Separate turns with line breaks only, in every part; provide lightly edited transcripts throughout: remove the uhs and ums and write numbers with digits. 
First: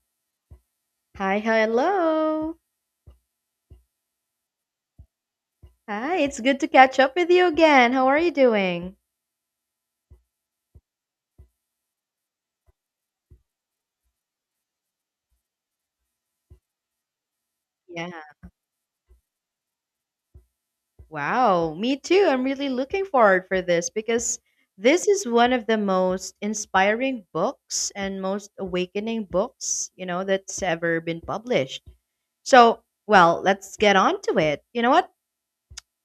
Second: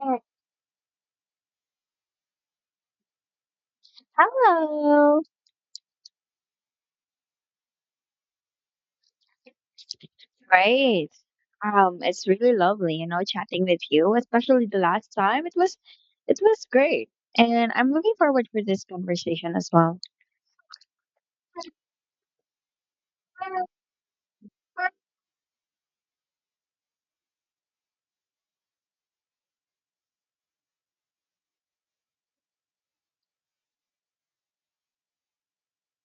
Uh,
Hi, hello.
Hello.
Hi, it's good to catch up with you again. How are you doing?
Great. It's really lovely, you know, chatting with you, especially the last time. It was great. And I'm
Yeah.
looking forward for this conversation as well.
Wow, me too. I'm really looking forward for this because this is one of the most inspiring books and most awakening books, that's ever been published. So, well, let's get on to it. You know what?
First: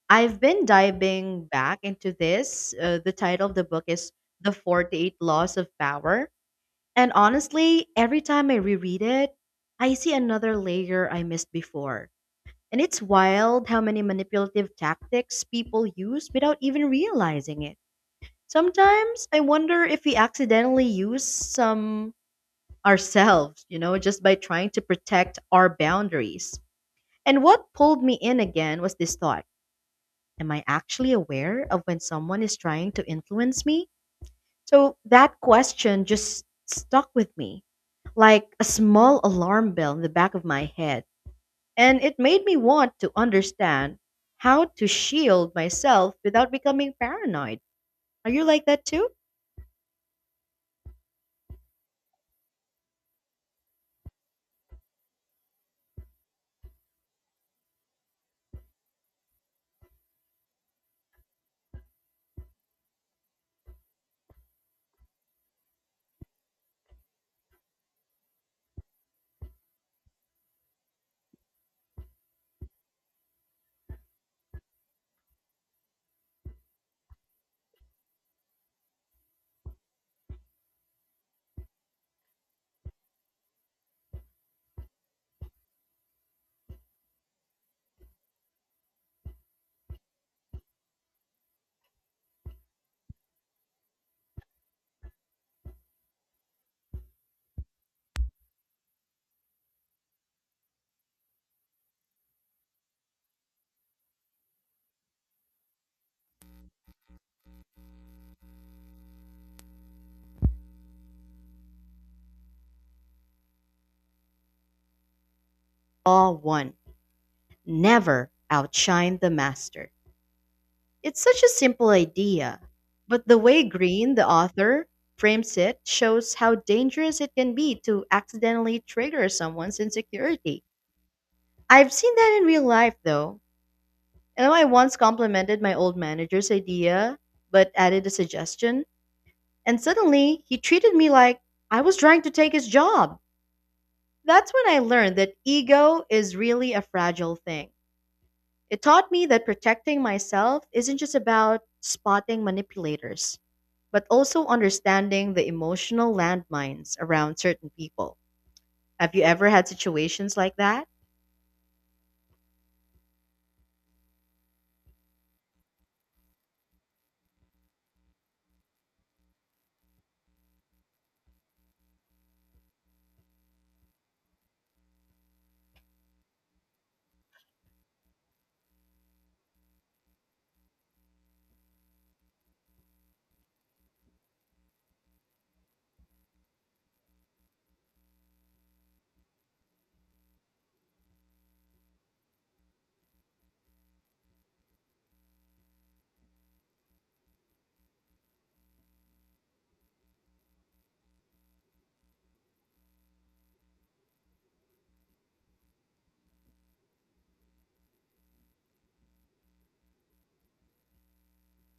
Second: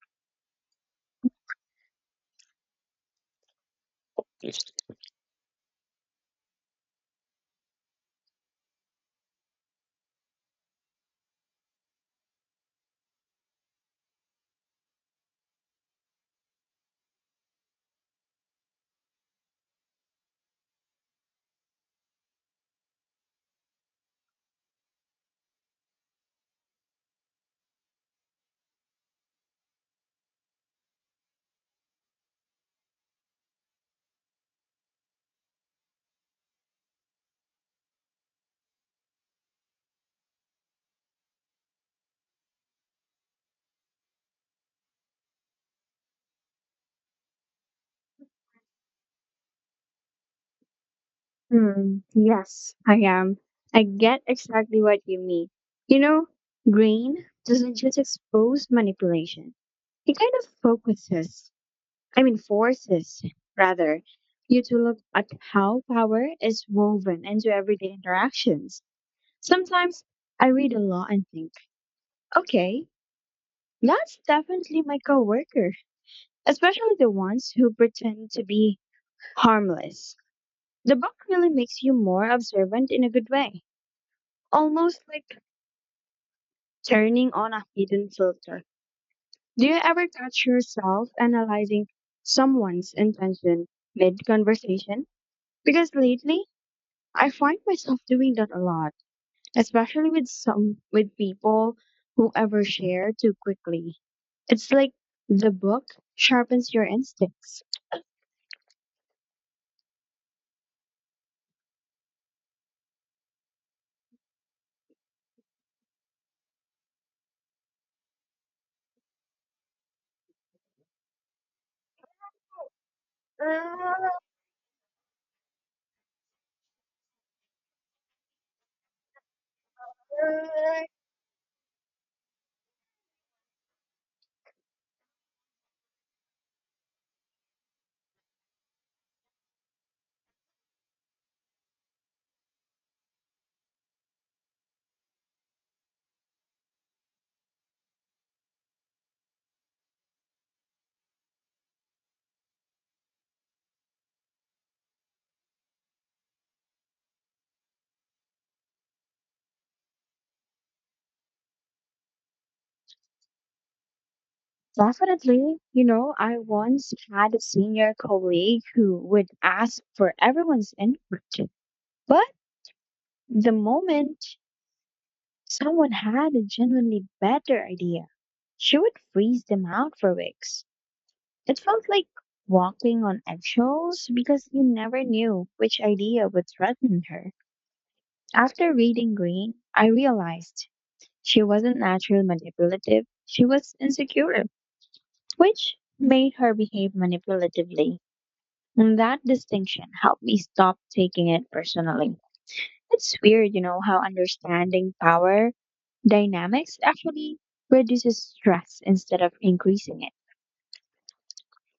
I've been diving back into this. The title of the book is The 48 Laws of Power. And honestly, every time I reread it, I see another layer I missed before. And it's wild how many manipulative tactics people use without even realizing it. Sometimes I wonder if we accidentally use some ourselves, you know, just by trying to protect our boundaries. And what pulled me in again was this thought: am I actually aware of when someone is trying to influence me? So that question just stuck with me, like a small alarm bell in the back of my head. And it made me want to understand how to shield myself without becoming paranoid. Are you like that too?
Yes, I am. I get exactly what you mean. You know, Green doesn't just expose manipulation. It kind of focuses. I mean, forces rather, you to look at how power is woven into everyday interactions. Sometimes I read a law and think, okay, that's definitely my coworker, especially the ones who pretend to be harmless. The book really makes you more observant in a good way, almost like turning on a hidden filter. Do you ever catch yourself analyzing someone's intention mid conversation? Because lately, I find myself doing that a lot, especially with people who overshare too quickly. It's like the book sharpens your instincts.
Law 1: never outshine the master. It's such a simple idea, but the way Green, the author, frames it shows how dangerous it can be to accidentally trigger someone's insecurity. I've seen that in real life though. You know, I once complimented my old manager's idea, but added a suggestion, and suddenly he treated me like I was trying to take his job. That's when I learned that ego is really a fragile thing. It taught me that protecting myself isn't just about spotting manipulators, but also understanding the emotional landmines around certain people. Have you ever had situations like that?
Definitely, you know, I once had a senior colleague who would ask for everyone's input, but the moment someone had a genuinely better idea, she would freeze them out for weeks. It felt like walking on eggshells because you never knew which idea would threaten her. After reading Green, I realized she wasn't naturally manipulative, she was insecure, which made her behave manipulatively. And that distinction helped me stop taking it personally. It's weird, you know, how understanding power dynamics actually reduces stress instead of increasing it.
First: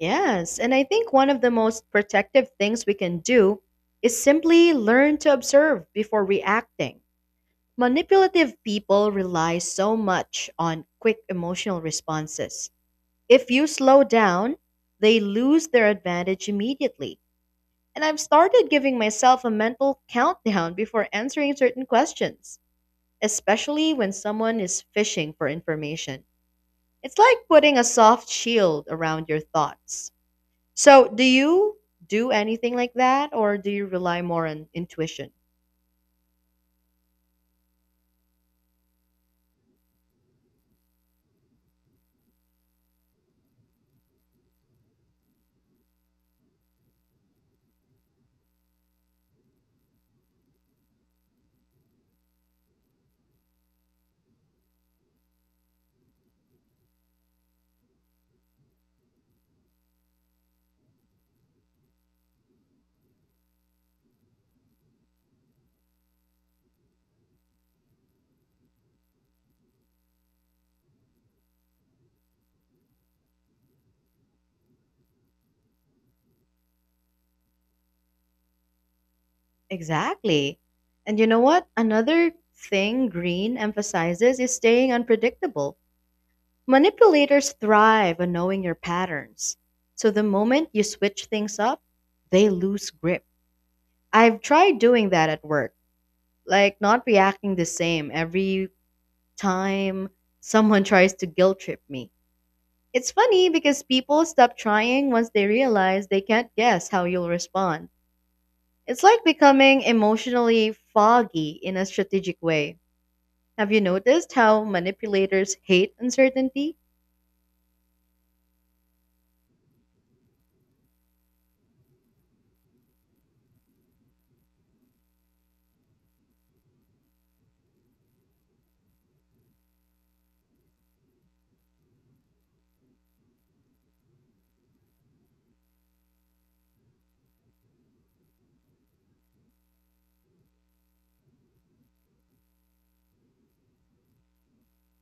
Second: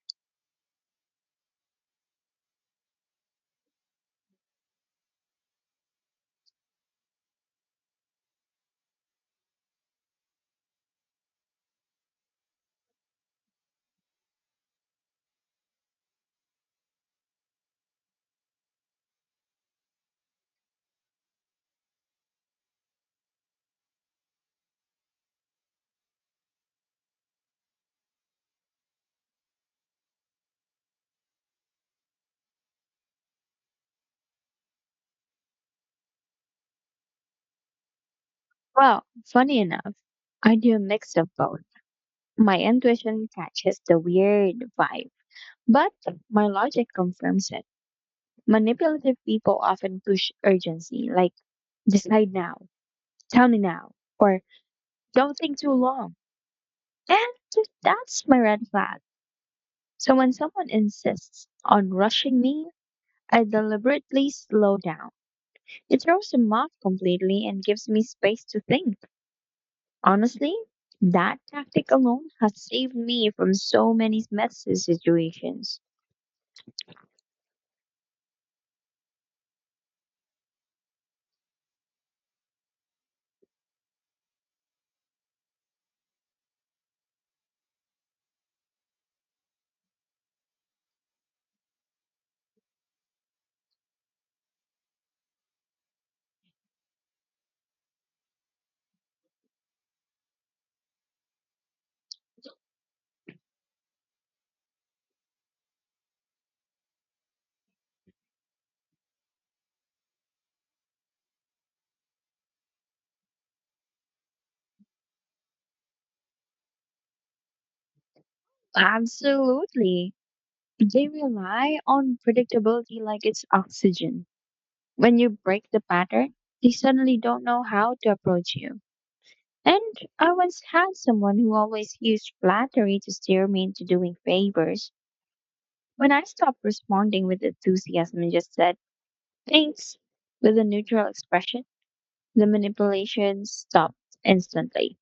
Yes, and I think one of the most protective things we can do is simply learn to observe before reacting. Manipulative people rely so much on quick emotional responses. If you slow down, they lose their advantage immediately. And I've started giving myself a mental countdown before answering certain questions, especially when someone is fishing for information. It's like putting a soft shield around your thoughts. So, do you do anything like that, or do you rely more on intuition?
Well, funny enough, I do a mix of both. My intuition catches the weird vibe, but my logic confirms it. Manipulative people often push urgency, like decide now, tell me now, or don't think too long. And that's my red flag. So when someone insists on rushing me, I deliberately slow down. It throws them off completely and gives me space to think. Honestly, that tactic alone has saved me from so many messy situations.
Exactly. And you know what? Another thing Green emphasizes is staying unpredictable. Manipulators thrive on knowing your patterns. So, the moment you switch things up, they lose grip. I've tried doing that at work, like not reacting the same every time someone tries to guilt trip me. It's funny because people stop trying once they realize they can't guess how you'll respond. It's like becoming emotionally foggy in a strategic way. Have you noticed how manipulators hate uncertainty?
Absolutely. They rely on predictability like it's oxygen. When you break the pattern, they suddenly don't know how to approach you. And I once had someone who always used flattery to steer me into doing favors. When I stopped responding with enthusiasm and just said, thanks, with a neutral expression, the manipulation stopped instantly.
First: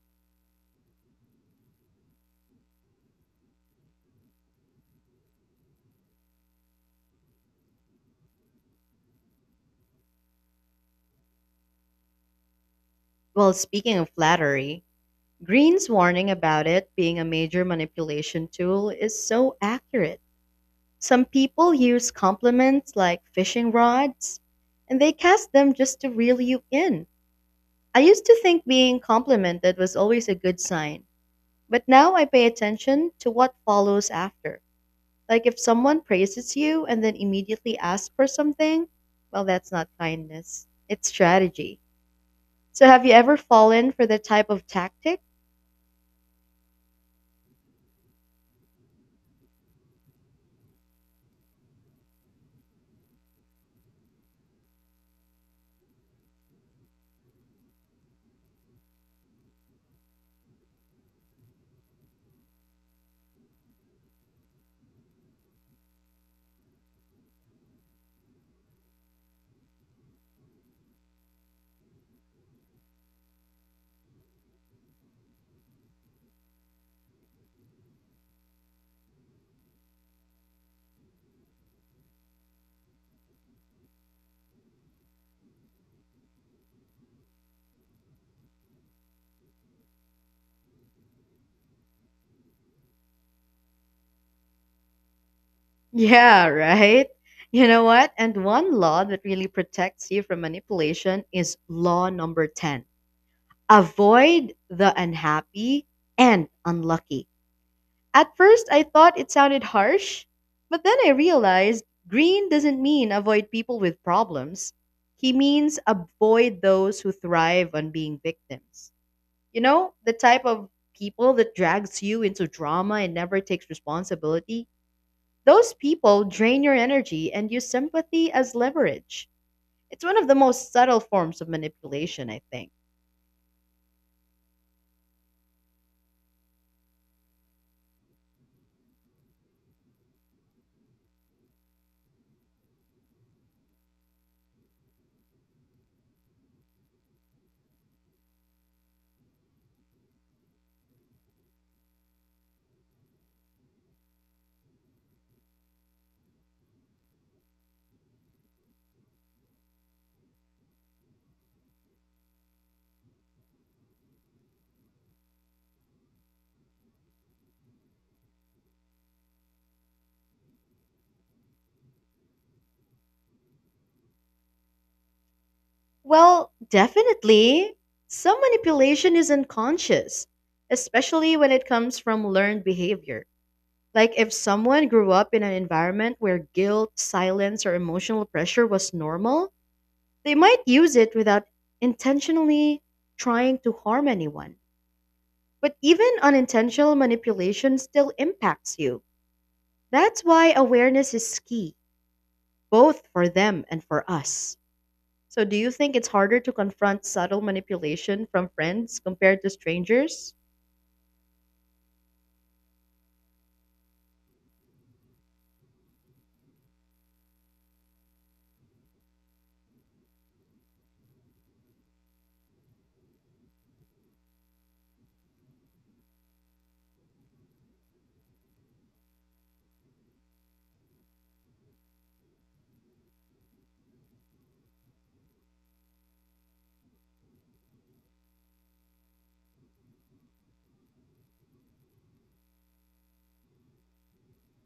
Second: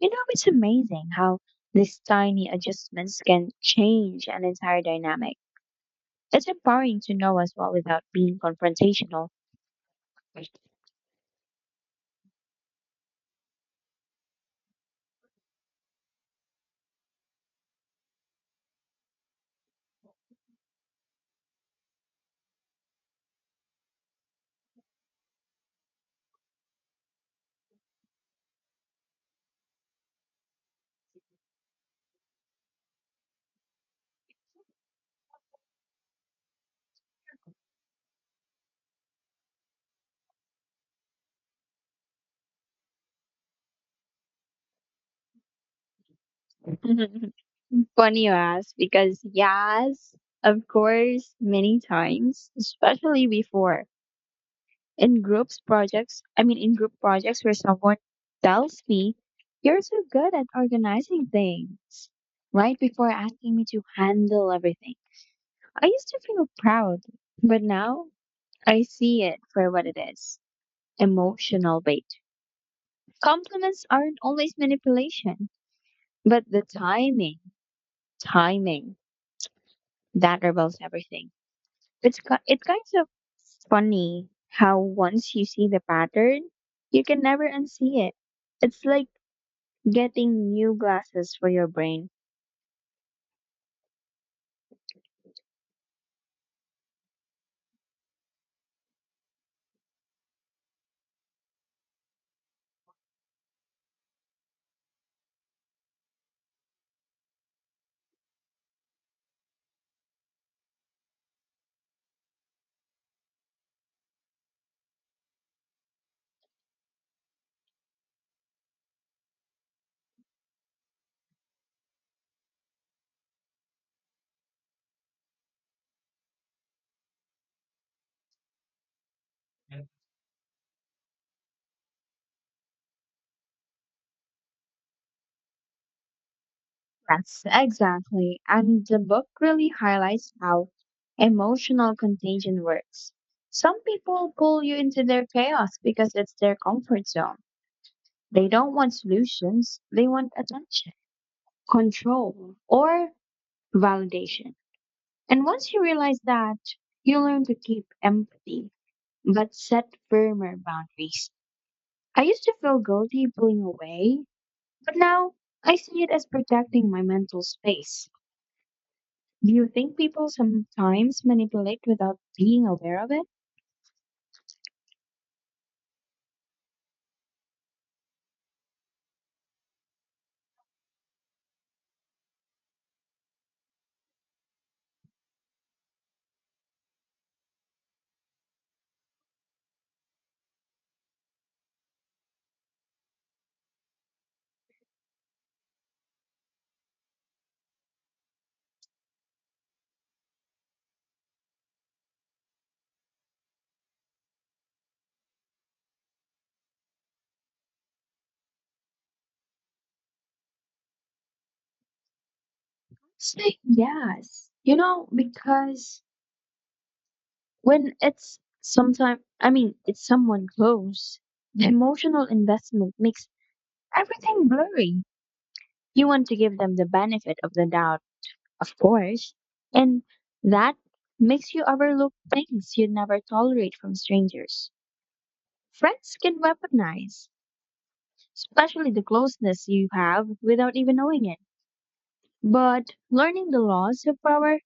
You know, it's amazing how these tiny adjustments can change an entire dynamic. It's empowering to know as well without being confrontational.
Well, speaking of flattery, Green's warning about it being a major manipulation tool is so accurate. Some people use compliments like fishing rods, and they cast them just to reel you in. I used to think being complimented was always a good sign, but now I pay attention to what follows after. Like if someone praises you and then immediately asks for something, well, that's not kindness. It's strategy. So have you ever fallen for the type of tactic?
Funny you ask, because yes, of course, many times, especially before in group projects where someone tells me, "You're so good at organizing things," right before asking me to handle everything. I used to feel proud, but now I see it for what it is: emotional bait. Compliments aren't always manipulation. But the timing that reveals everything. It's kind of funny how once you see the pattern, you can never unsee it. It's like getting new glasses for your brain.
Yeah, right? You know what? And one law that really protects you from manipulation is law number 10: avoid the unhappy and unlucky. At first, I thought it sounded harsh, but then I realized Green doesn't mean avoid people with problems. He means avoid those who thrive on being victims. You know, the type of people that drags you into drama and never takes responsibility. Those people drain your energy and use sympathy as leverage. It's one of the most subtle forms of manipulation, I think.
Yes, exactly. And the book really highlights how emotional contagion works. Some people pull you into their chaos because it's their comfort zone. They don't want solutions, they want attention, control, or validation. And once you realize that, you learn to keep empathy, but set firmer boundaries. I used to feel guilty pulling away, but now I see it as protecting my mental space. Do you think people sometimes manipulate without being aware of it?
Well, definitely. Some manipulation is unconscious, especially when it comes from learned behavior. Like if someone grew up in an environment where guilt, silence, or emotional pressure was normal, they might use it without intentionally trying to harm anyone. But even unintentional manipulation still impacts you. That's why awareness is key, both for them and for us. So, do you think it's harder to confront subtle manipulation from friends compared to strangers?
Say yes. You know, because when it's sometimes, I mean, it's someone close, the emotional investment makes everything blurry. You want to give them the benefit of the doubt, of course. And that makes you overlook things you'd never tolerate from strangers. Friends can weaponize, especially the closeness you have without even knowing it. But learning the laws of power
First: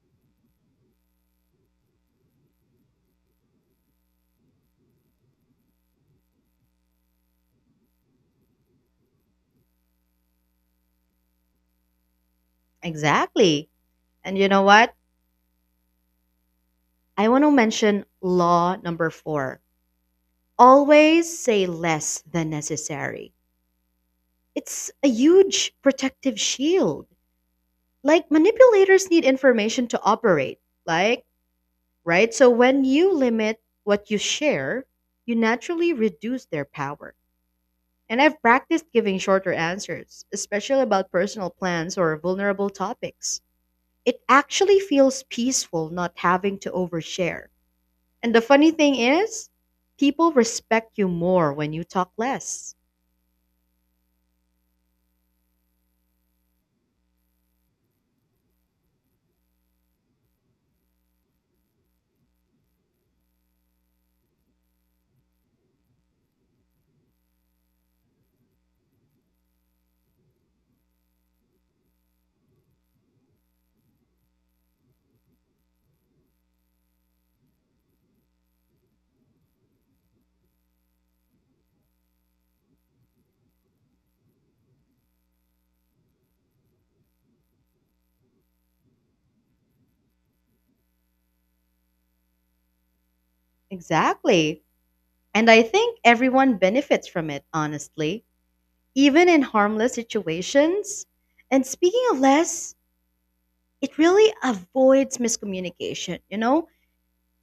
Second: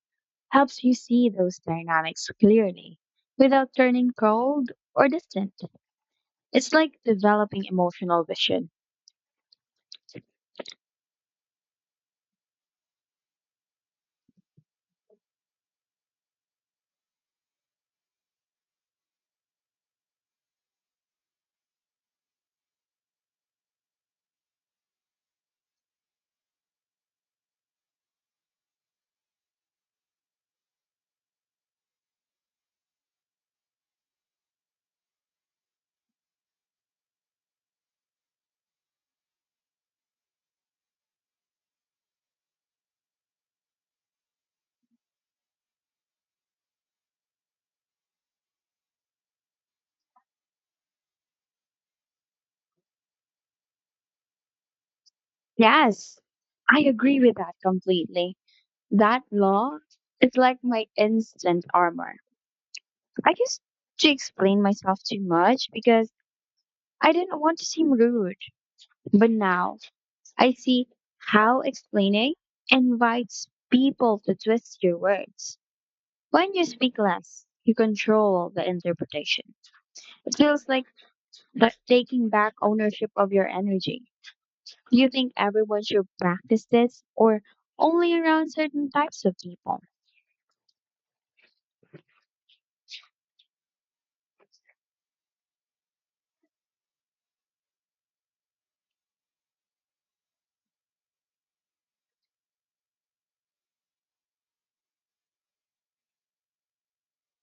helps you see those dynamics clearly without turning cold or distant. It's like developing emotional vision.
Exactly. And you know what? I want to mention law number 4: always say less than necessary. It's a huge protective shield. Like, manipulators need information to operate, like, right? So, when you limit what you share, you naturally reduce their power. And I've practiced giving shorter answers, especially about personal plans or vulnerable topics. It actually feels peaceful not having to overshare. And the funny thing is, people respect you more when you talk less.
Yes, I agree with that completely. That law is like my instant armor. I used to explain myself too much because I didn't want to seem rude. But now I see how explaining invites people to twist your words. When you speak less, you control the interpretation. It feels like that taking back ownership of your energy. Do you think everyone should practice this or only around certain types of people?
Exactly. And I think everyone benefits from it, honestly, even in harmless situations. And speaking of less, it really avoids miscommunication, you know?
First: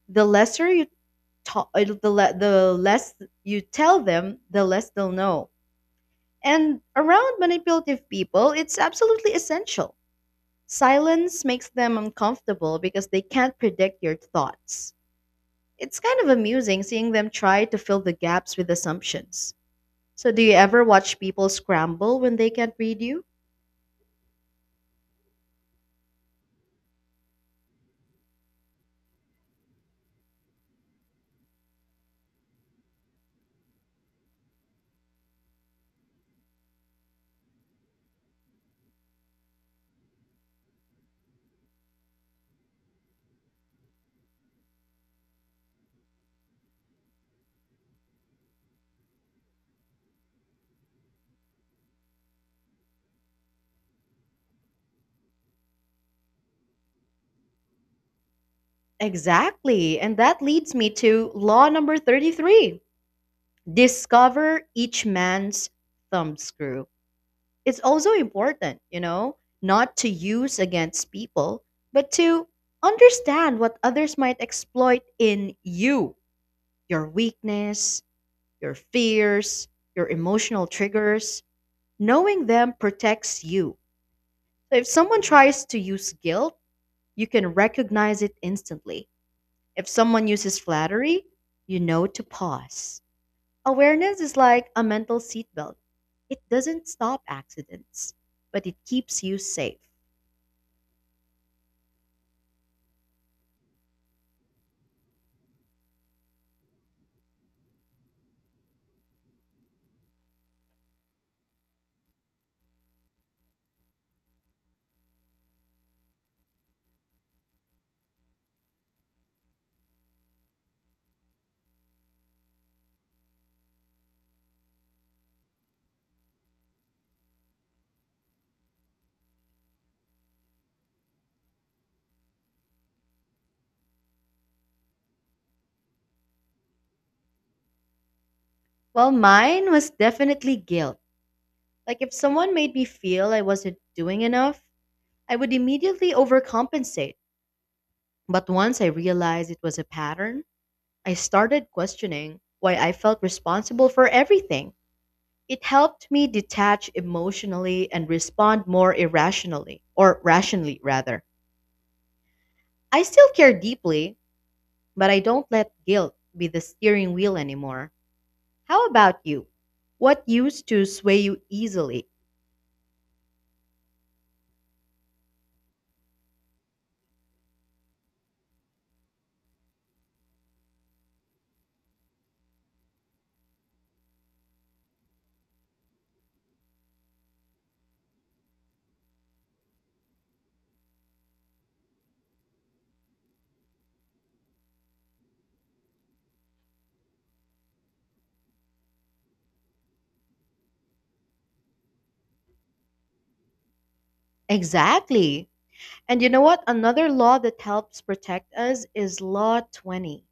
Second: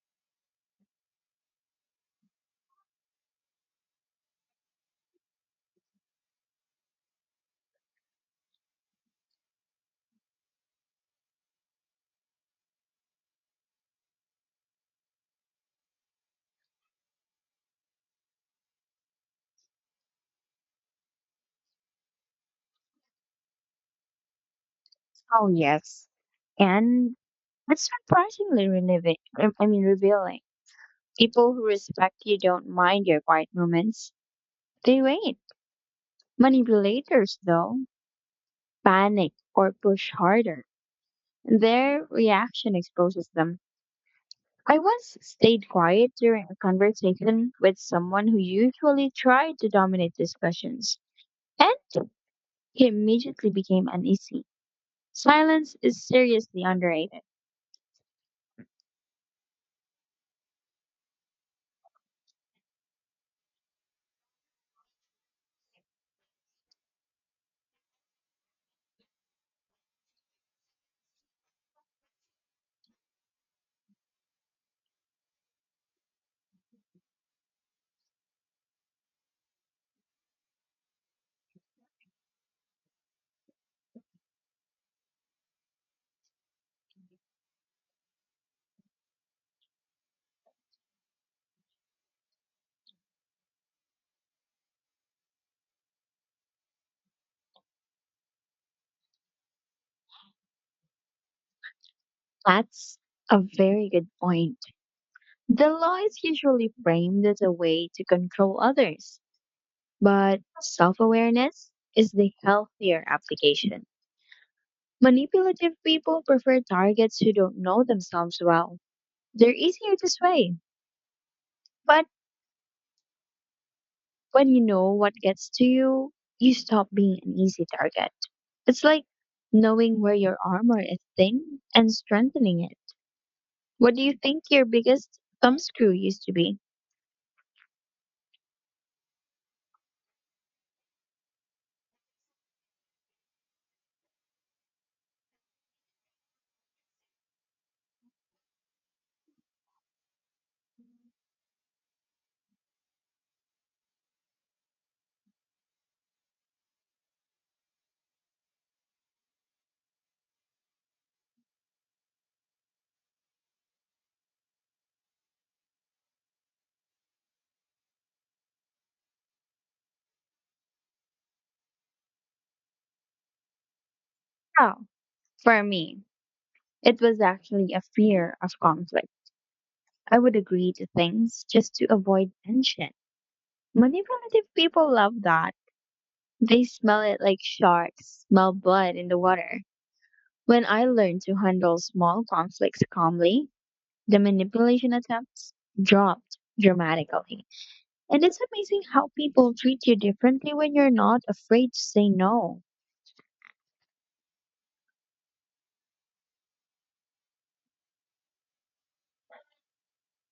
The lesser you the less you tell them, the less they'll know. And around manipulative people, it's absolutely essential. Silence makes them uncomfortable because they can't predict your thoughts. It's kind of amusing seeing them try to fill the gaps with assumptions. So, do you ever watch people scramble when they can't read you?
Oh, yes. And it's surprisingly relieving. I mean, revealing. People who respect you don't mind your quiet moments. They wait. Manipulators, though, panic or push harder. Their reaction exposes them. I once stayed quiet during a conversation with someone who usually tried to dominate discussions, and he immediately became uneasy. Silence is seriously underrated.
Exactly. And that leads me to law number 33: discover each man's thumbscrew. It's also important, you know, not to use against people, but to understand what others might exploit in you: your weakness, your fears, your emotional triggers. Knowing them protects you. So if someone tries to use guilt, you can recognize it instantly. If someone uses flattery, you know to pause. Awareness is like a mental seatbelt. It doesn't stop accidents, but it keeps you safe.
That's a very good point. The law is usually framed as a way to control others, but self awareness is the healthier application. Manipulative people prefer targets who don't know themselves well. They're easier to sway. But when you know what gets to you, you stop being an easy target. It's like knowing where your armor is thin and strengthening it. What do you think your biggest thumbscrew used to be?
Well, mine was definitely guilt. Like, if someone made me feel I wasn't doing enough, I would immediately overcompensate. But once I realized it was a pattern, I started questioning why I felt responsible for everything. It helped me detach emotionally and respond more irrationally, or rationally rather. I still care deeply, but I don't let guilt be the steering wheel anymore. How about you? What used to sway you easily?
Oh, for me, it was actually a fear of conflict. I would agree to things just to avoid tension. Manipulative people love that. They smell it like sharks smell blood in the water. When I learned to handle small conflicts calmly, the manipulation attempts dropped dramatically. And it's amazing how people treat you differently when you're not afraid to say no.
Exactly. And you know what? Another law that helps protect us is Law 20:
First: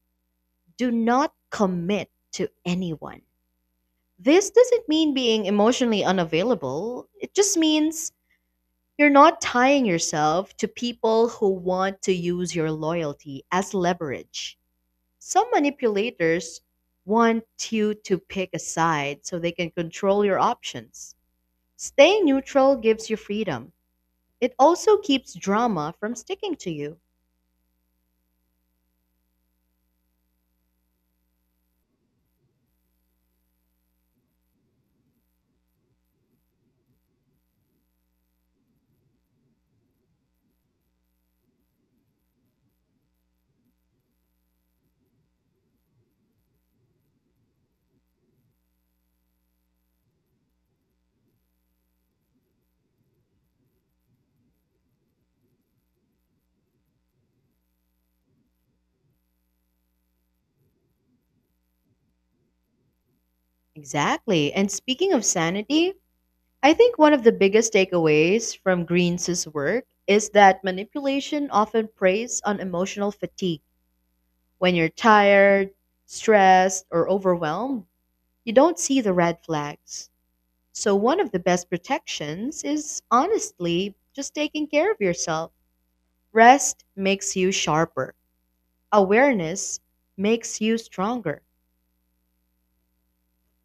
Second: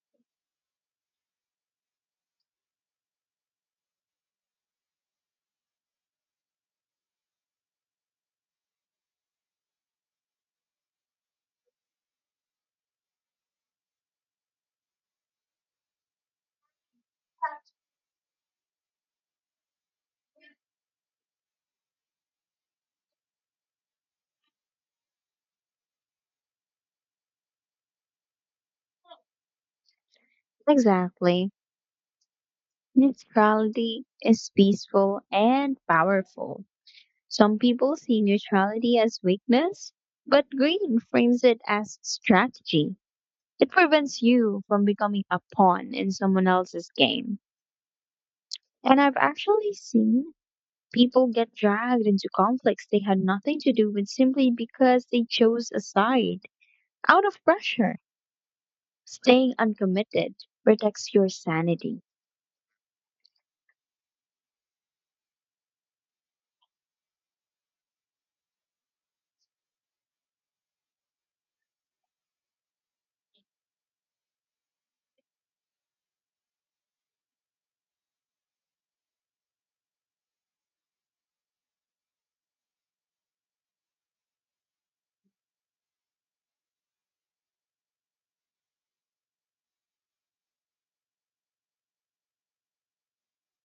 do not commit to anyone. This doesn't mean being emotionally unavailable, it just means you're not tying yourself to people who want to use your loyalty as leverage. Some manipulators want you to pick a side so they can control your options. Staying neutral gives you freedom. It also keeps drama from sticking to you.
Exactly. Neutrality is peaceful and powerful. Some people see neutrality as weakness, but Green frames it as strategy. It prevents you from becoming a pawn in someone else's game. And I've actually seen people get dragged into conflicts they had nothing to do with simply because they chose a side out of pressure. Staying uncommitted protects your sanity.
Exactly. And speaking of sanity, I think one of the biggest takeaways from Green's work is that manipulation often preys on emotional fatigue. When you're tired, stressed, or overwhelmed, you don't see the red flags. So, one of the best protections is honestly just taking care of yourself. Rest makes you sharper, awareness makes you stronger,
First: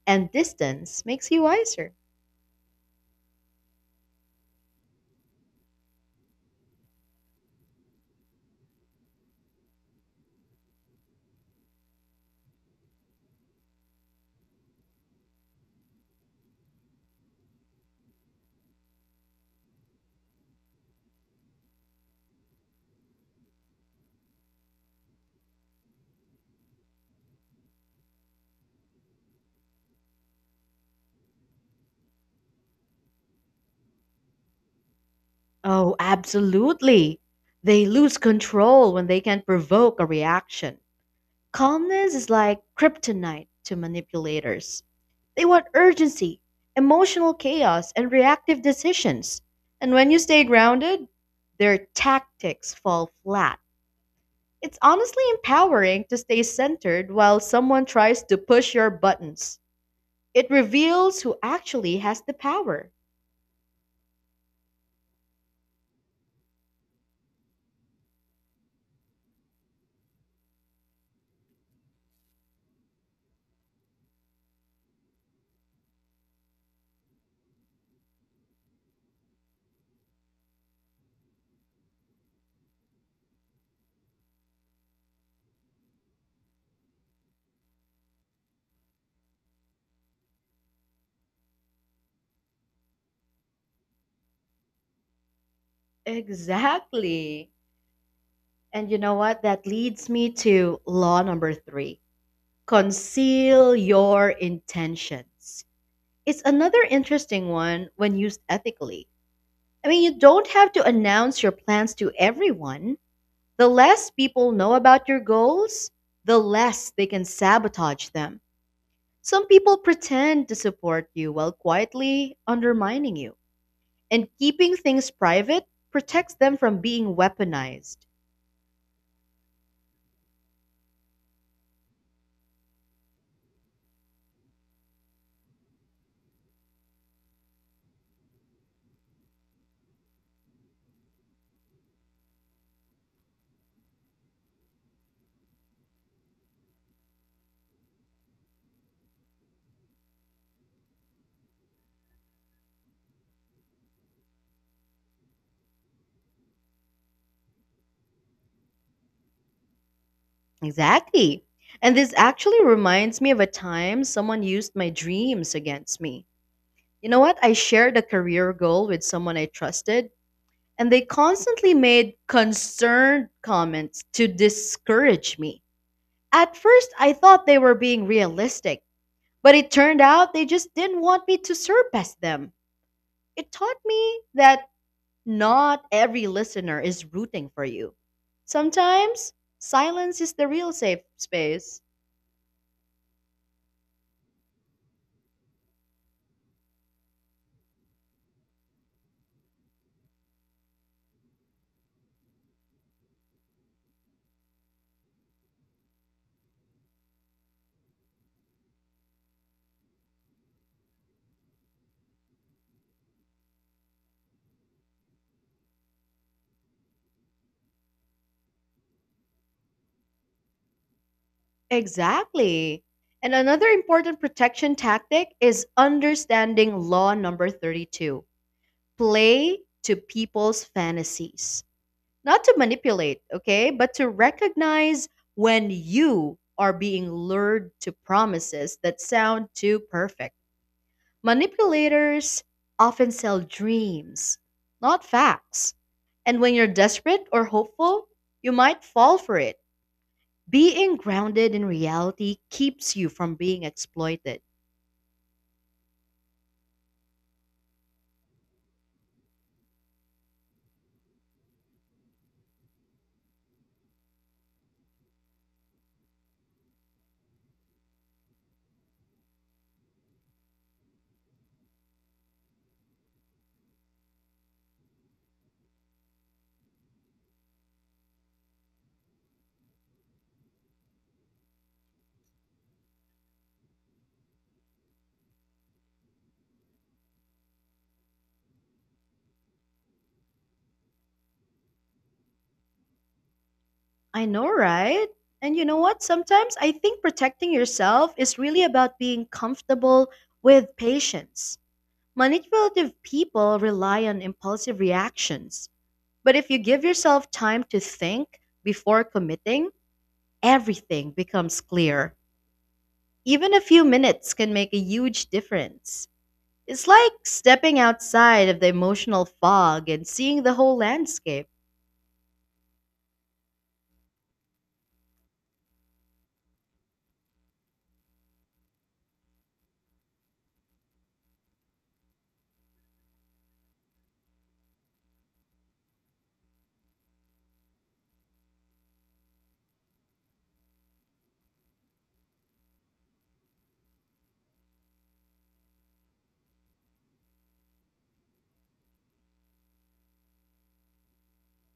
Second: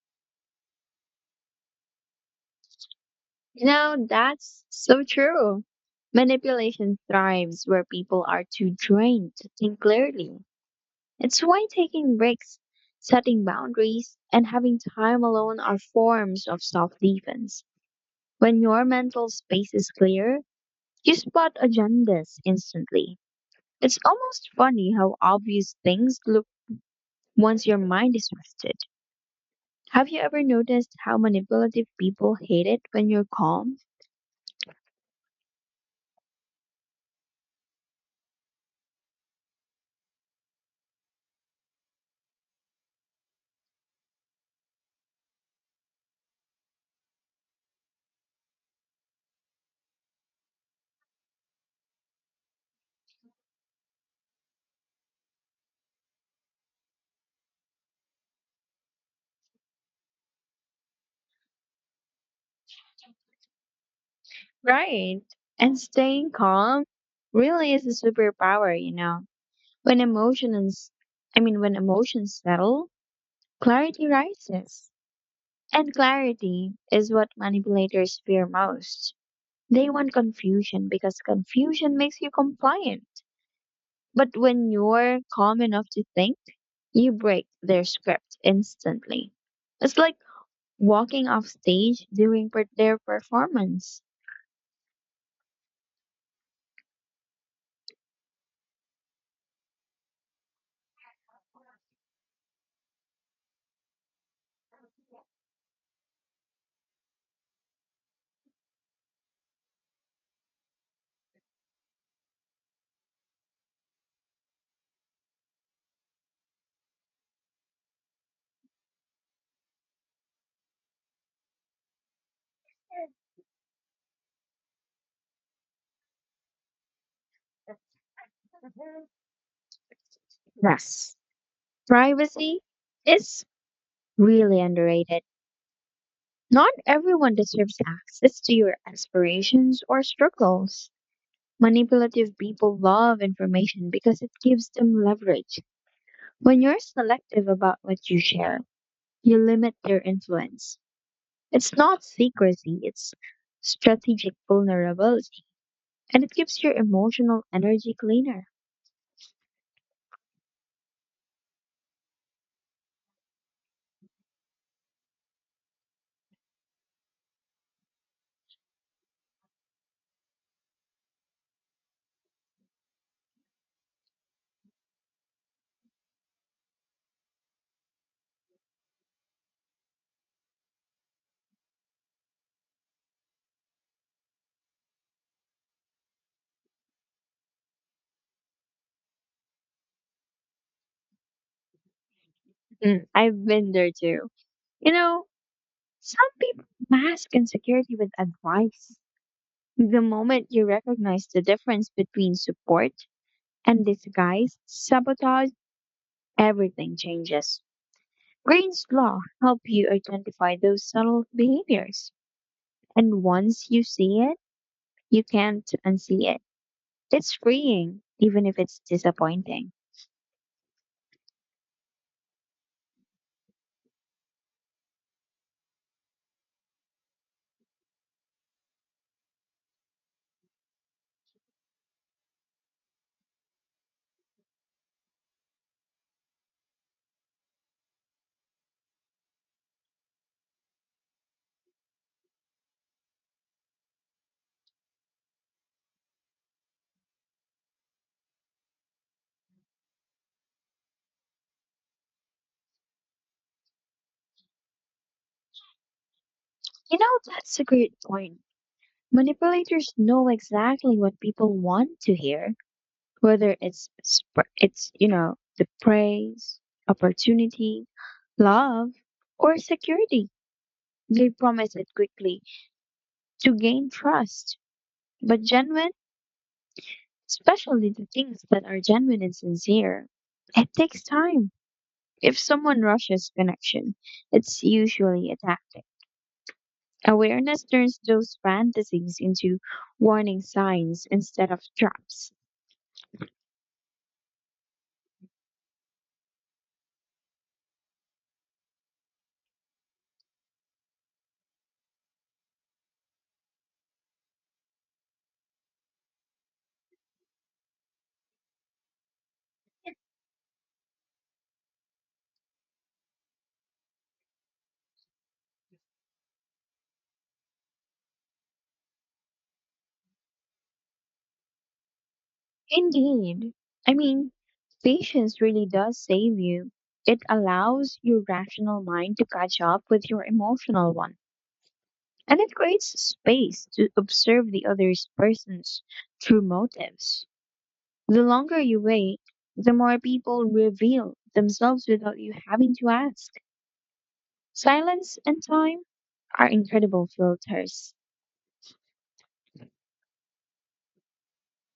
and distance makes you wiser.
You know, that's so true. Manipulation thrives where people are too drained to think clearly. It's why taking breaks, setting boundaries, and having time alone are forms of self defense. When your mental space is clear, you spot agendas instantly. It's almost funny how obvious things look once your mind is rested. Have you ever noticed how manipulative people hate it when you're calm?
Oh, absolutely. They lose control when they can provoke a reaction. Calmness is like kryptonite to manipulators. They want urgency, emotional chaos, and reactive decisions. And when you stay grounded, their tactics fall flat. It's honestly empowering to stay centered while someone tries to push your buttons. It reveals who actually has the power.
Right. And staying calm really is a superpower, you know. When emotions, when emotions settle, clarity rises. And clarity is what manipulators fear most. They want confusion because confusion makes you compliant. But when you're calm enough to think, you break their script instantly. It's like walking off stage during their performance.
Exactly. And you know what? That leads me to law number three: conceal your intentions. It's another interesting one when used ethically. I mean, you don't have to announce your plans to everyone. The less people know about your goals, the less they can sabotage them. Some people pretend to support you while quietly undermining you. And keeping things private protects them from being weaponized.
Yes, privacy is really underrated. Not everyone deserves access to your aspirations or struggles. Manipulative people love information because it gives them leverage. When you're selective about what you share, you limit their influence. It's not secrecy, it's strategic vulnerability, and it keeps your emotional energy cleaner.
Exactly. And this actually reminds me of a time someone used my dreams against me. You know what? I shared a career goal with someone I trusted, and they constantly made concerned comments to discourage me. At first, I thought they were being realistic, but it turned out they just didn't want me to surpass them. It taught me that not every listener is rooting for you. Sometimes, silence is the real safe space.
I've been there too. You know, some people mask insecurity with advice. The moment you recognize the difference between support and disguise, sabotage, everything changes. Green's law help you identify those subtle behaviors. And once you see it, you can't unsee it. It's freeing, even if it's disappointing.
Exactly. And another important protection tactic is understanding law number 32: play to people's fantasies. Not to manipulate, okay, but to recognize when you are being lured to promises that sound too perfect. Manipulators often sell dreams, not facts. And when you're desperate or hopeful, you might fall for it. Being grounded in reality keeps you from being exploited.
You know, that's a great point. Manipulators know exactly what people want to hear, whether it's you know, the praise, opportunity, love, or security. They promise it quickly to gain trust, but genuine, especially the things that are genuine and sincere, it takes time. If someone rushes connection, it's usually a tactic. Awareness turns those fantasies into warning signs instead of traps.
I know, right? And you know what? Sometimes I think protecting yourself is really about being comfortable with patience. Manipulative people rely on impulsive reactions. But if you give yourself time to think before committing, everything becomes clear. Even a few minutes can make a huge difference. It's like stepping outside of the emotional fog and seeing the whole landscape.
Indeed. I mean, patience really does save you. It allows your rational mind to catch up with your emotional one. And it creates space to observe the other person's true motives. The longer you wait, the more people reveal themselves without you having to ask. Silence and time are incredible filters.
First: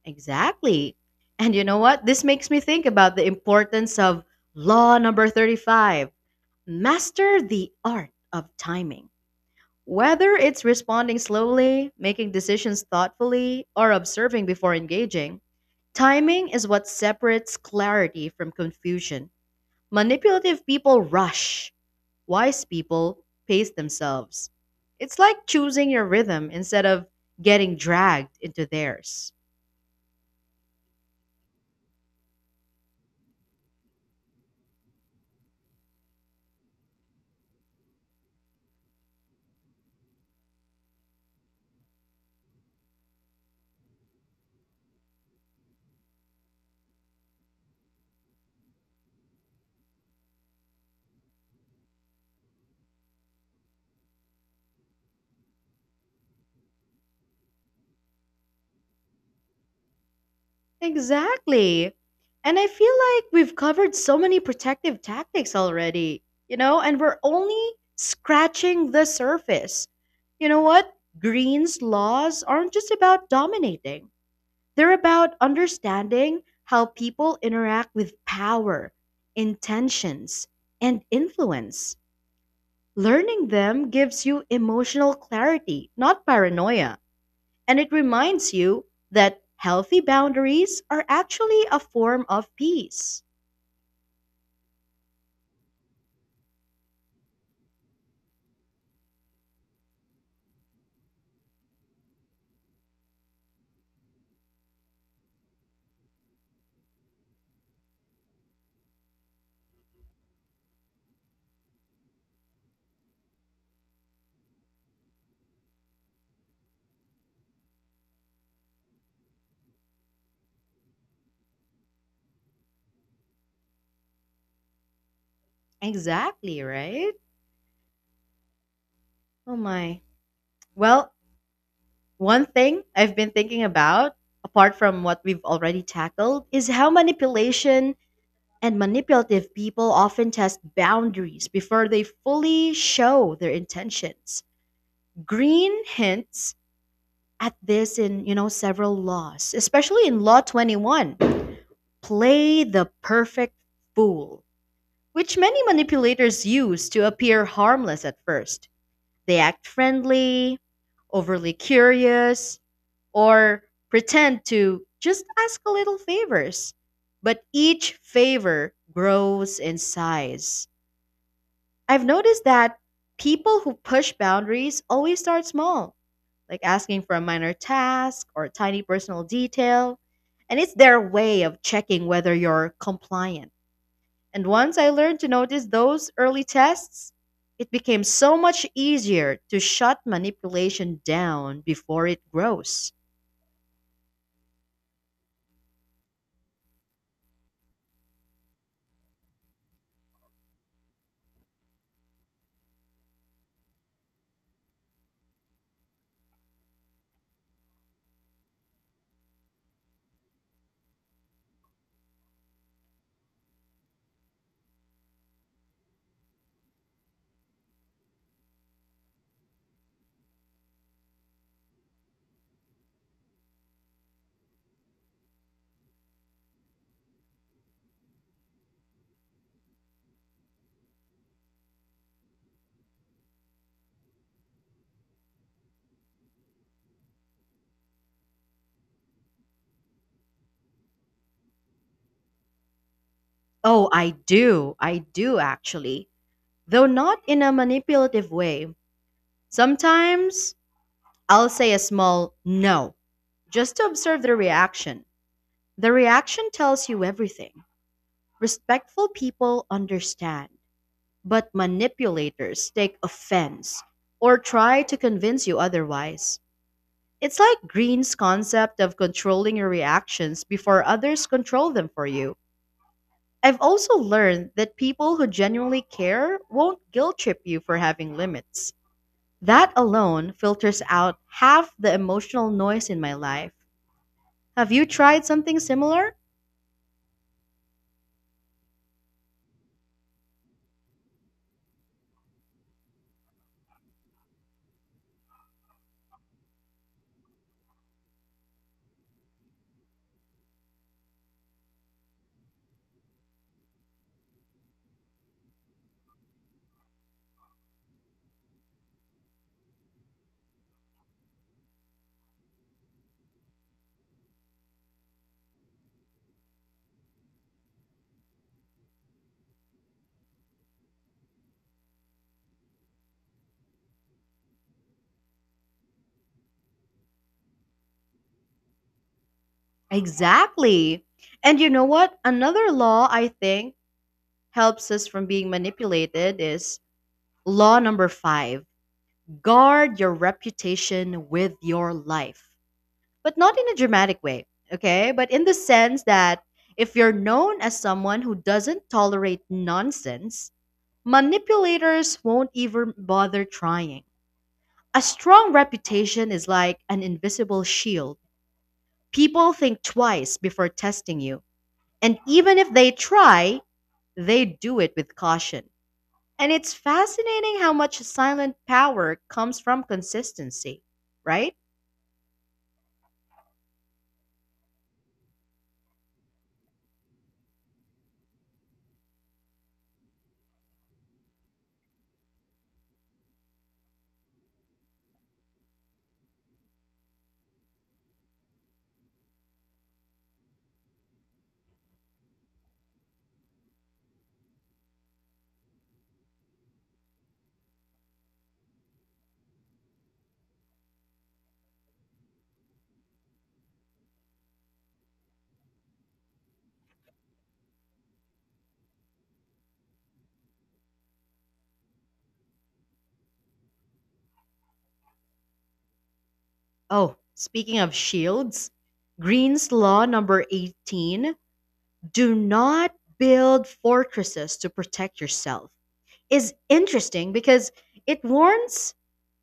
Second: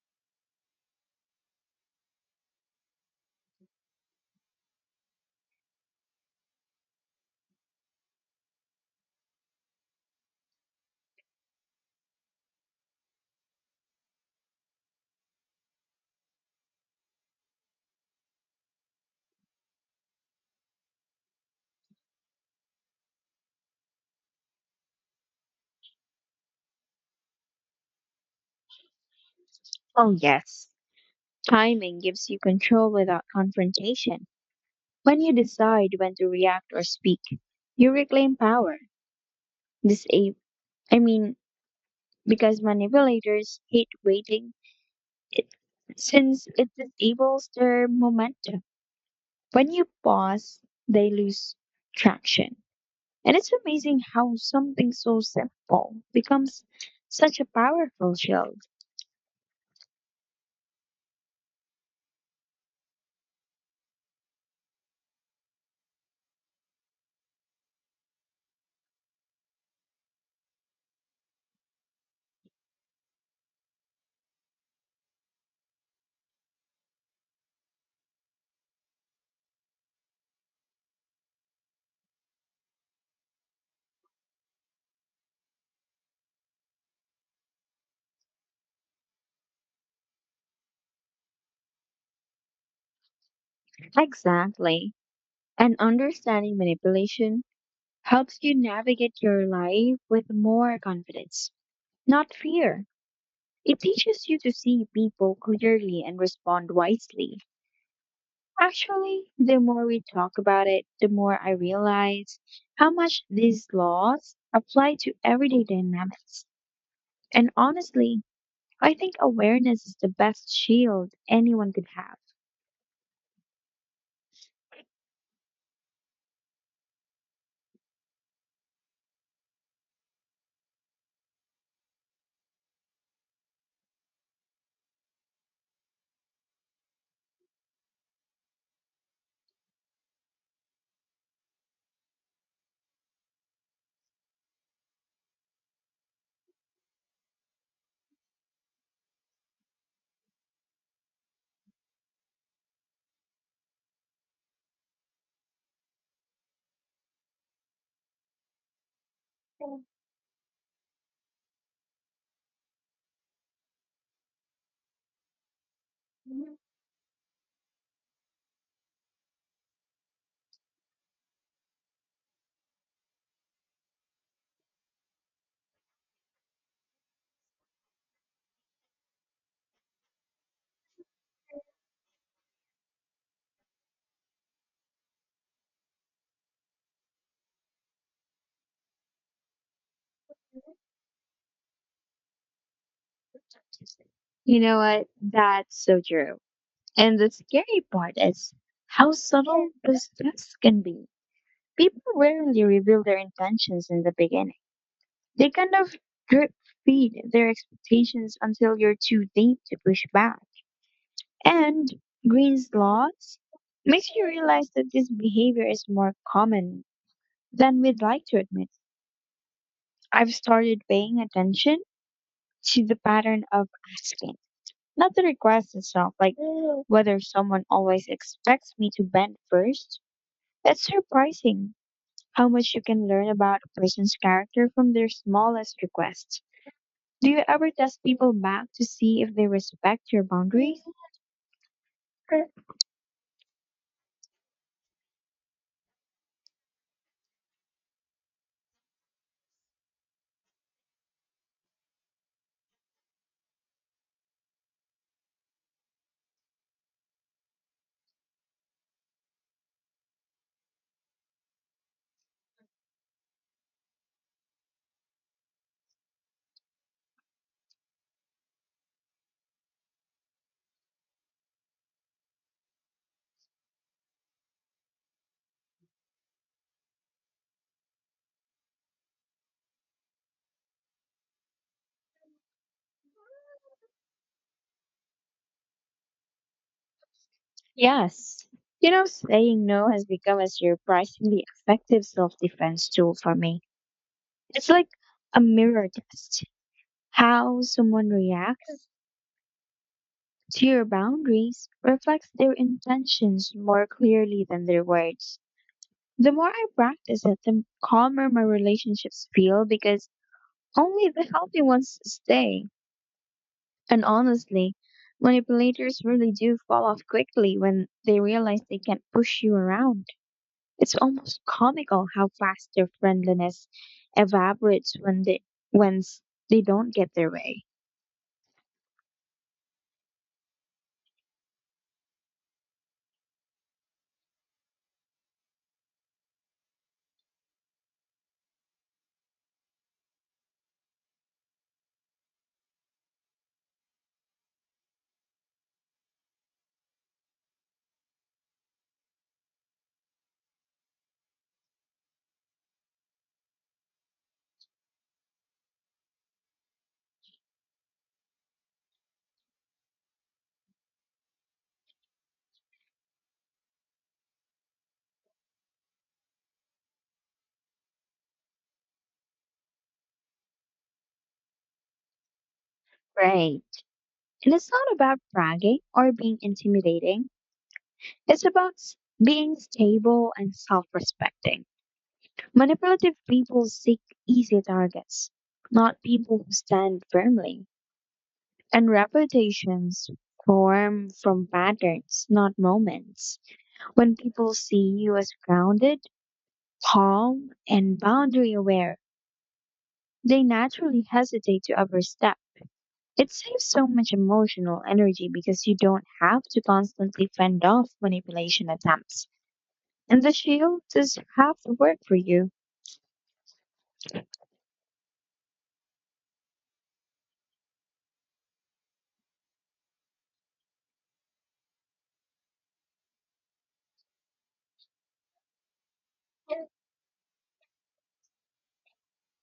Exactly. And you know what? This makes me think about the importance of law number 35: master the art of timing. Whether it's responding slowly, making decisions thoughtfully, or observing before engaging, timing is what separates clarity from confusion. Manipulative people rush, wise people pace themselves. It's like choosing your rhythm instead of getting dragged into theirs.
Oh, yes. Timing gives you control without confrontation. When you decide when to react or speak, you reclaim power. This, a- I mean, because manipulators hate waiting, it, since it disables their momentum. When you pause, they lose traction. And it's amazing how something so simple becomes such a powerful shield.
Exactly. And I feel like we've covered so many protective tactics already, you know, and we're only scratching the surface. You know what? Green's laws aren't just about dominating, they're about understanding how people interact with power, intentions, and influence. Learning them gives you emotional clarity, not paranoia. And it reminds you that healthy boundaries are actually a form of peace.
Exactly. And understanding manipulation helps you navigate your life with more confidence, not fear. It teaches you to see people clearly and respond wisely. Actually, the more we talk about it, the more I realize how much these laws apply to everyday dynamics. And honestly, I think awareness is the best shield anyone could have.
Exactly, right? Oh my. Well, one thing I've been thinking about, apart from what we've already tackled, is how manipulation and manipulative people often test boundaries before they fully show their intentions. Green hints at this in several laws, especially in Law 21, play the perfect fool, which many manipulators use to appear harmless at first. They act friendly, overly curious, or pretend to just ask a little favors. But each favor grows in size. I've noticed that people who push boundaries always start small, like asking for a minor task or a tiny personal detail, and it's their way of checking whether you're compliant. And once I learned to notice those early tests, it became so much easier to shut manipulation down before it grows.
You know what? That's so true. And the scary part is how subtle those tests can be. People rarely reveal their intentions in the beginning. They kind of drip feed their expectations until you're too deep to push back. And Green's laws makes you realize that this behavior is more common than we'd like to admit. I've started paying attention to the pattern of asking, not the request itself, like whether someone always expects me to bend first. It's surprising how much you can learn about a person's character from their smallest request. Do you ever test people back to see if they respect your boundaries?
Oh, I do. I do actually. Though not in a manipulative way. Sometimes I'll say a small no just to observe the reaction. The reaction tells you everything. Respectful people understand, but manipulators take offense or try to convince you otherwise. It's like Green's concept of controlling your reactions before others control them for you. I've also learned that people who genuinely care won't guilt trip you for having limits. That alone filters out half the emotional noise in my life. Have you tried something similar?
Yes. You know, saying no has become a surprisingly effective self defense tool for me. It's like a mirror test. How someone reacts to your boundaries reflects their intentions more clearly than their words. The more I practice it, the calmer my relationships feel because only the healthy ones stay. And honestly, manipulators really do fall off quickly when they realize they can't push you around. It's almost comical how fast their friendliness evaporates when they don't get their way.
Exactly. And you know what? Another law I think helps us from being manipulated is law number 5, guard your reputation with your life, but not in a dramatic way, okay? But in the sense that if you're known as someone who doesn't tolerate nonsense, manipulators won't even bother trying. A strong reputation is like an invisible shield. People think twice before testing you, and even if they try, they do it with caution. And it's fascinating how much silent power comes from consistency, right?
Right. And it's not about bragging or being intimidating. It's about being stable and self-respecting. Manipulative people seek easy targets, not people who stand firmly. And reputations form from patterns, not moments. When people see you as grounded, calm, and boundary aware, they naturally hesitate to overstep. It saves so much emotional energy because you don't have to constantly fend off manipulation attempts. And the shield does half the work for you.
Oh, speaking of shields, Green's Law number 18, do not build fortresses to protect yourself, is interesting because it warns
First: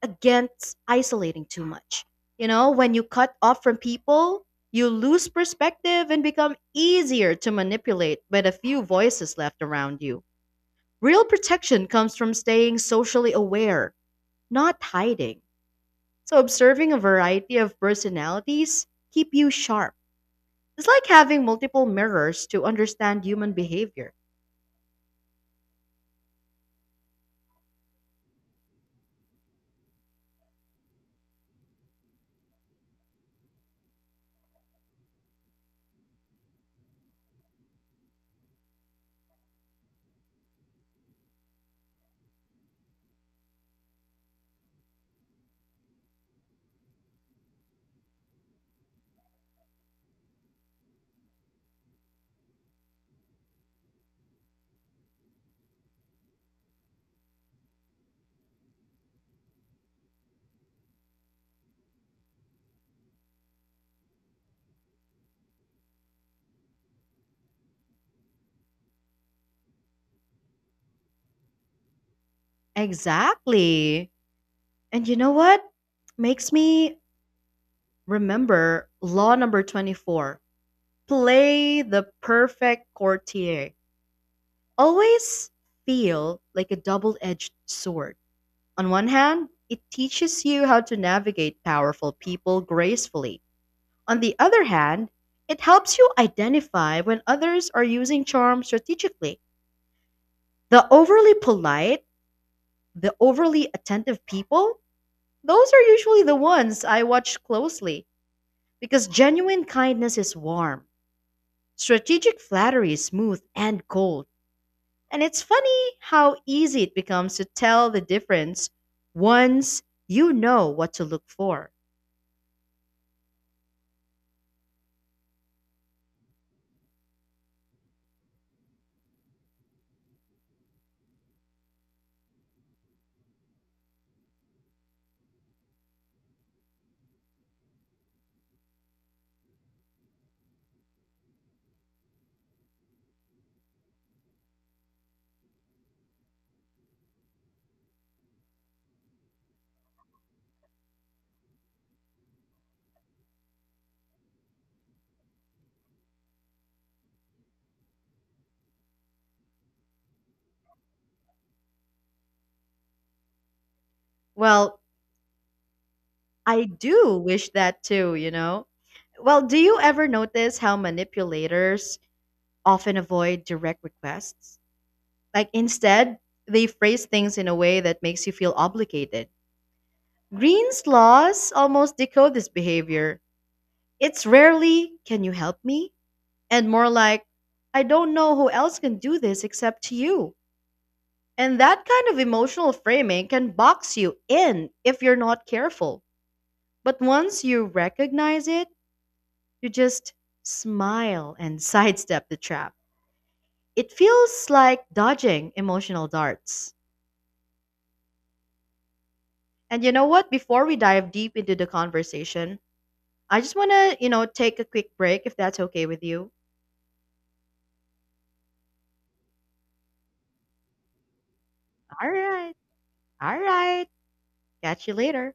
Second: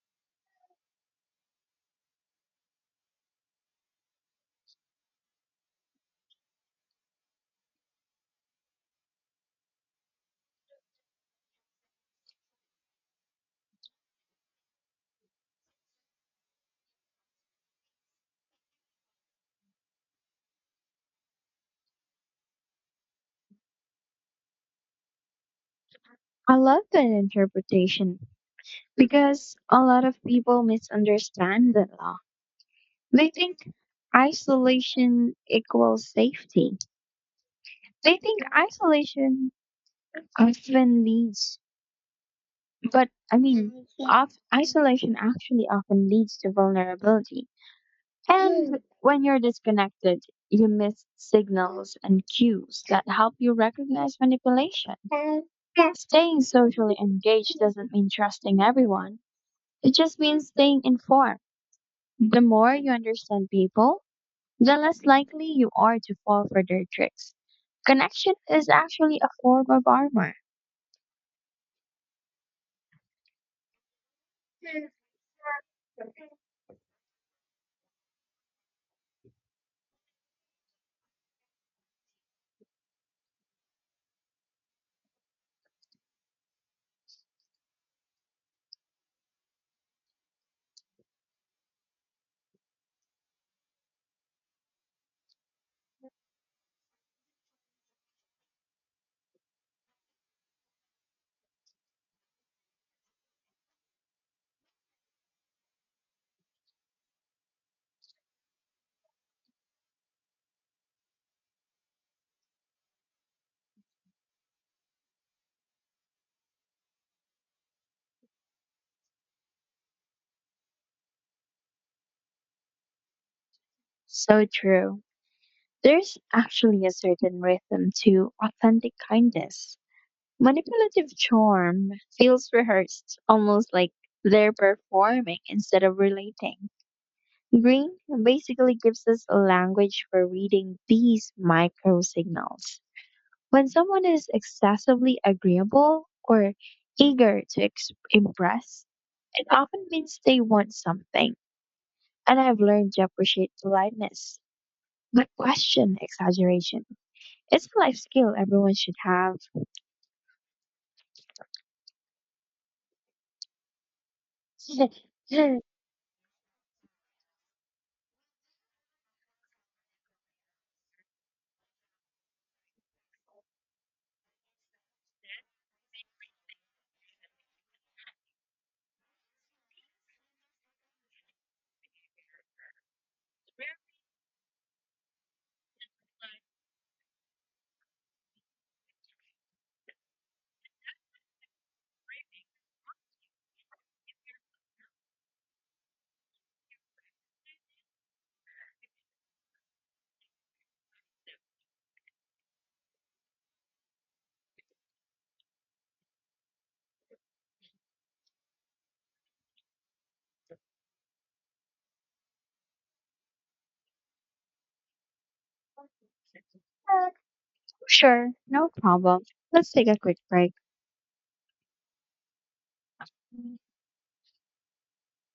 against isolating too much. You know, when you cut off from people, you lose perspective and become easier to manipulate by the few voices left around you. Real protection comes from staying socially aware, not hiding. So observing a variety of personalities keep you sharp. It's like having multiple mirrors to understand human behavior.
I love that interpretation, because a lot of people misunderstand the law. They think isolation equals safety. They think isolation often leads, but I mean, of, Isolation actually often leads to vulnerability. And when you're disconnected, you miss signals and cues that help you recognize manipulation. Staying socially engaged doesn't mean trusting everyone. It just means staying informed. The more you understand people, the less likely you are to fall for their tricks. Connection is actually a form of armor.
Exactly. And you know what? Makes me remember law number 24. Play the perfect courtier. Always feel like a double-edged sword. On one hand, it teaches you how to navigate powerful people gracefully. On the other hand, it helps you identify when others are using charm strategically. The overly polite, the overly attentive people, those are usually the ones I watch closely, because genuine kindness is warm, strategic flattery is smooth and cold. And it's funny how easy it becomes to tell the difference once you know what to look for.
So true. There's actually a certain rhythm to authentic kindness. Manipulative charm feels rehearsed, almost like they're performing instead of relating. Green basically gives us a language for reading these micro signals. When someone is excessively agreeable or eager to impress, it often means they want something, and I've learned to appreciate politeness, but question exaggeration. It's a life skill everyone should have.
Well, I do wish that too, you know? Well, do you ever notice how manipulators often avoid direct requests? Like, instead, they phrase things in a way that makes you feel obligated. Green's laws almost decode this behavior. It's rarely, can you help me? And more like, I don't know who else can do this except you. And that kind of emotional framing can box you in if you're not careful. But once you recognize it, you just smile and sidestep the trap. It feels like dodging emotional darts. And you know what? Before we dive deep into the conversation, I just want to, take a quick break if that's okay with you.
Sure, no problem. Let's take a quick break.
All right. All right. Catch you later.